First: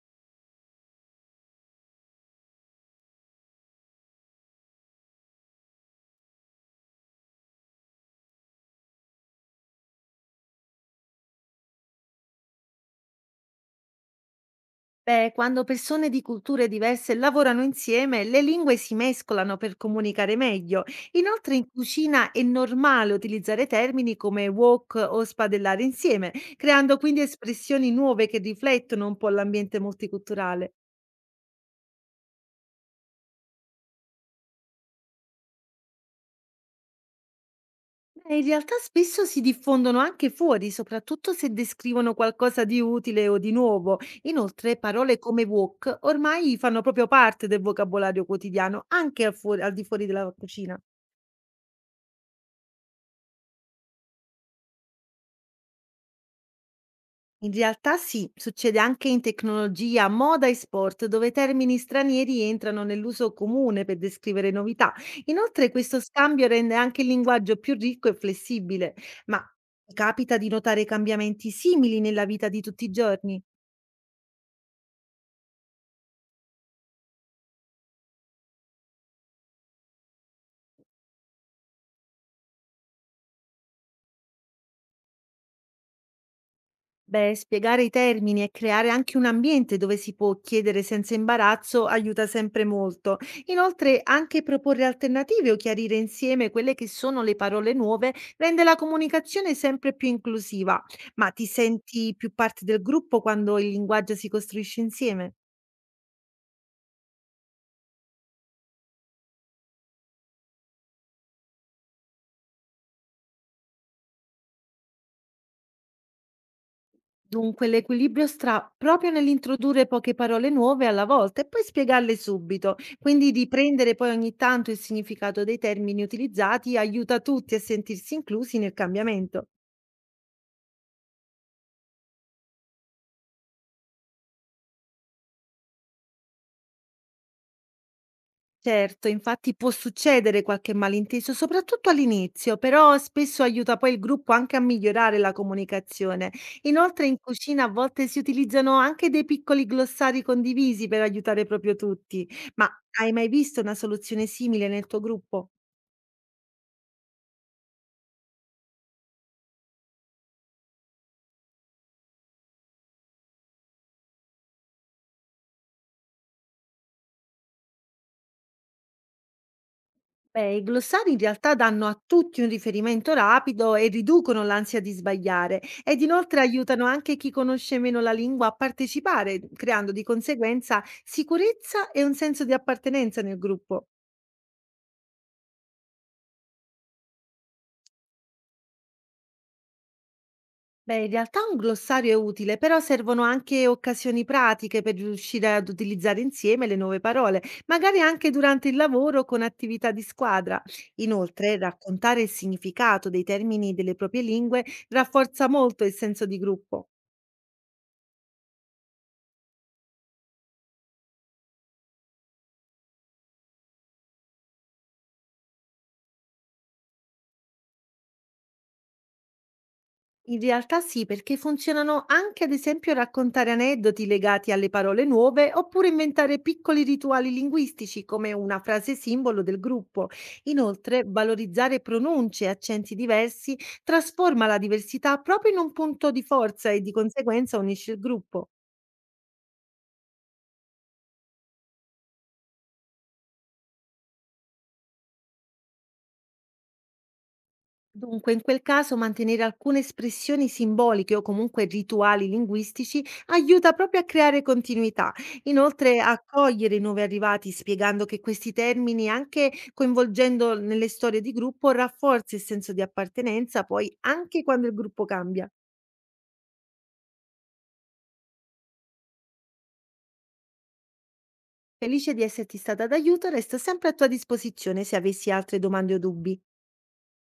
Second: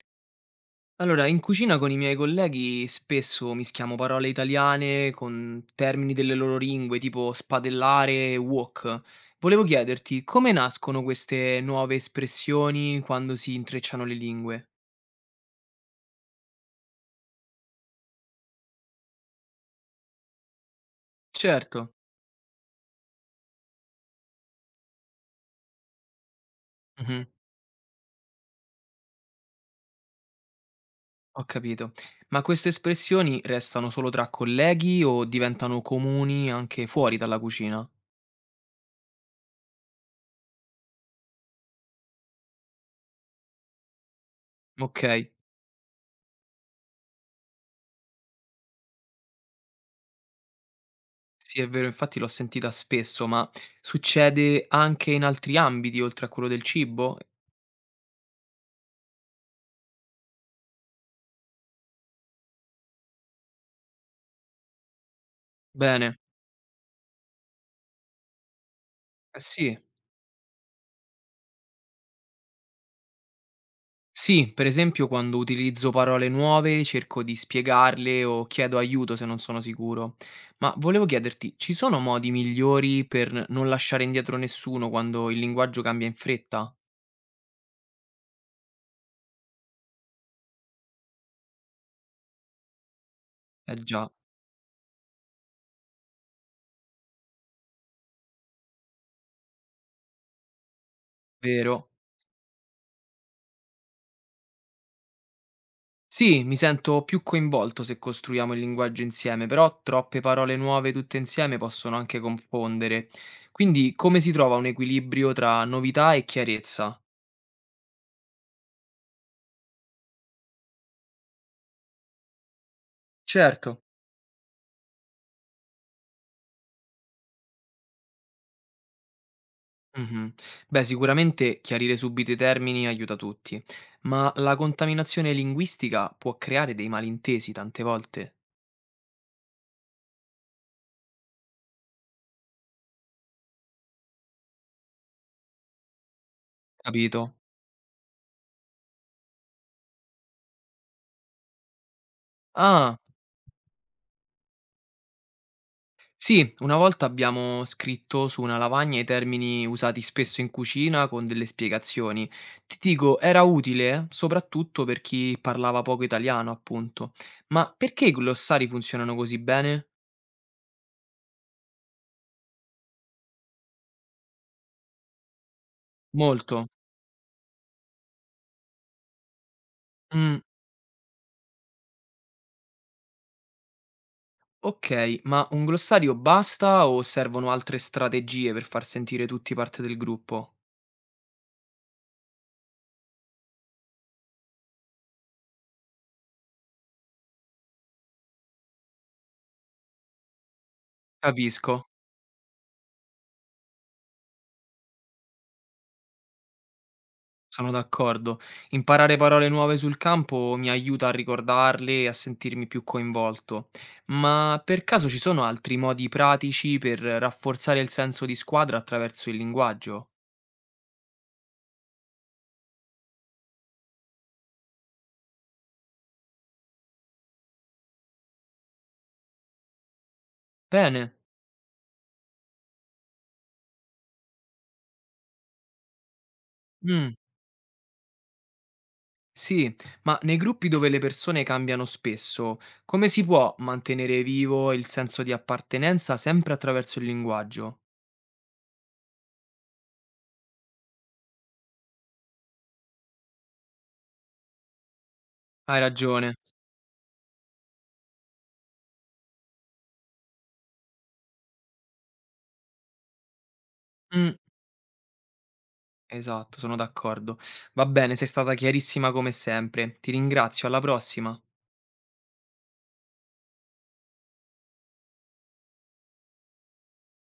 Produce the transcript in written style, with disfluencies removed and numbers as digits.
Allora, in cucina con i miei colleghi spesso mischiamo parole italiane con termini delle loro lingue, tipo spadellare e wok. Volevo chiederti come nascono queste nuove espressioni quando si intrecciano le lingue? Beh, quando persone di culture diverse lavorano insieme, le lingue si mescolano per comunicare meglio. Inoltre, in Certo, cucina è normale utilizzare termini come wok o spadellare insieme, creando quindi mhm, espressioni nuove che riflettono un po' l'ambiente multiculturale. ho capito. Ma queste espressioni restano solo tra colleghi o diventano comuni anche fuori dalla cucina? In realtà spesso si diffondono anche fuori, soprattutto se descrivono qualcosa di utile o di nuovo. Inoltre, Ok, parole come wok ormai fanno proprio parte del vocabolario quotidiano, al di fuori della cucina. sì, è vero, infatti l'ho sentita spesso, ma succede anche in altri ambiti oltre a quello del cibo? In realtà sì, succede anche in tecnologia, moda e sport, dove termini stranieri entrano nell'uso comune per descrivere novità. Inoltre questo Bene. scambio rende anche il linguaggio più ricco e flessibile, Eh ma sì. capita di notare cambiamenti simili nella vita di tutti i giorni? Sì, per esempio quando utilizzo parole nuove cerco di spiegarle o chiedo aiuto se non sono sicuro. Ma volevo chiederti, ci sono modi migliori per non lasciare indietro nessuno quando il linguaggio cambia in fretta? Beh, spiegare i termini e creare anche un ambiente dove si può chiedere senza imbarazzo aiuta sempre molto. Eh Inoltre, già, anche proporre alternative o chiarire insieme quelle che sono le parole nuove rende la comunicazione sempre più inclusiva. Ma ti vero? senti più parte del gruppo quando il linguaggio si costruisce insieme? Sì, mi sento più coinvolto se costruiamo il linguaggio insieme, però troppe parole nuove tutte insieme possono anche confondere. Quindi come si trova un equilibrio tra novità e chiarezza? Dunque, l'equilibrio stra proprio nell'introdurre poche parole nuove alla volta e poi spiegarle subito. Quindi Certo. riprendere poi ogni tanto il significato dei termini utilizzati aiuta tutti a sentirsi inclusi nel cambiamento. Mh-mh. Beh, sicuramente chiarire subito i termini aiuta tutti, ma la contaminazione linguistica può creare dei malintesi tante volte, Certo, infatti può succedere qualche malinteso, soprattutto all'inizio, però spesso aiuta poi il gruppo anche a migliorare la comunicazione. Inoltre in capito? cucina a volte si utilizzano anche dei piccoli glossari condivisi per aiutare proprio tutti. Ma Ah, hai mai visto una soluzione simile nel tuo gruppo? sì, una volta abbiamo scritto su una lavagna i termini usati spesso in cucina con delle spiegazioni. Ti dico, era utile soprattutto per chi parlava poco italiano, appunto. Ma perché i glossari funzionano così bene? Beh, i glossari in realtà danno a tutti un riferimento rapido e riducono l'ansia di sbagliare ed inoltre Molto. aiutano anche chi conosce meno la lingua a partecipare, creando di Mh. conseguenza sicurezza e un senso di appartenenza nel gruppo. Okay, ma un glossario basta o servono altre strategie per far sentire tutti parte del gruppo? Beh, in realtà un glossario è utile, però servono anche occasioni pratiche per riuscire ad utilizzare insieme le nuove parole, magari anche durante il lavoro con attività di squadra. Inoltre, Capisco, raccontare il significato dei termini delle proprie lingue rafforza molto il senso di gruppo. sono d'accordo. Imparare parole nuove sul campo mi aiuta a ricordarle e a sentirmi più coinvolto. Ma per caso ci sono altri modi pratici per rafforzare il senso di squadra attraverso il linguaggio? In realtà sì, perché funzionano anche ad esempio raccontare aneddoti legati alle parole nuove oppure inventare piccoli rituali linguistici come una frase simbolo del gruppo. Inoltre, Bene. valorizzare pronunce e accenti diversi trasforma la diversità proprio in un punto di forza e di Mh, conseguenza unisce il gruppo. sì, ma nei gruppi dove le persone cambiano spesso, come si può mantenere vivo il senso di appartenenza sempre attraverso il linguaggio? Dunque, in quel caso mantenere alcune espressioni simboliche o comunque rituali linguistici aiuta proprio a creare continuità. Hai Inoltre, ragione. accogliere i nuovi arrivati spiegando che questi termini, anche coinvolgendo nelle storie di gruppo, rafforza il senso di appartenenza, poi Mh, anche quando il gruppo cambia. esatto, sono d'accordo. Va bene, sei stata chiarissima come sempre. Ti ringrazio, alla prossima. Felice di esserti stata d'aiuto, resto sempre a tua disposizione se avessi altre domande o dubbi.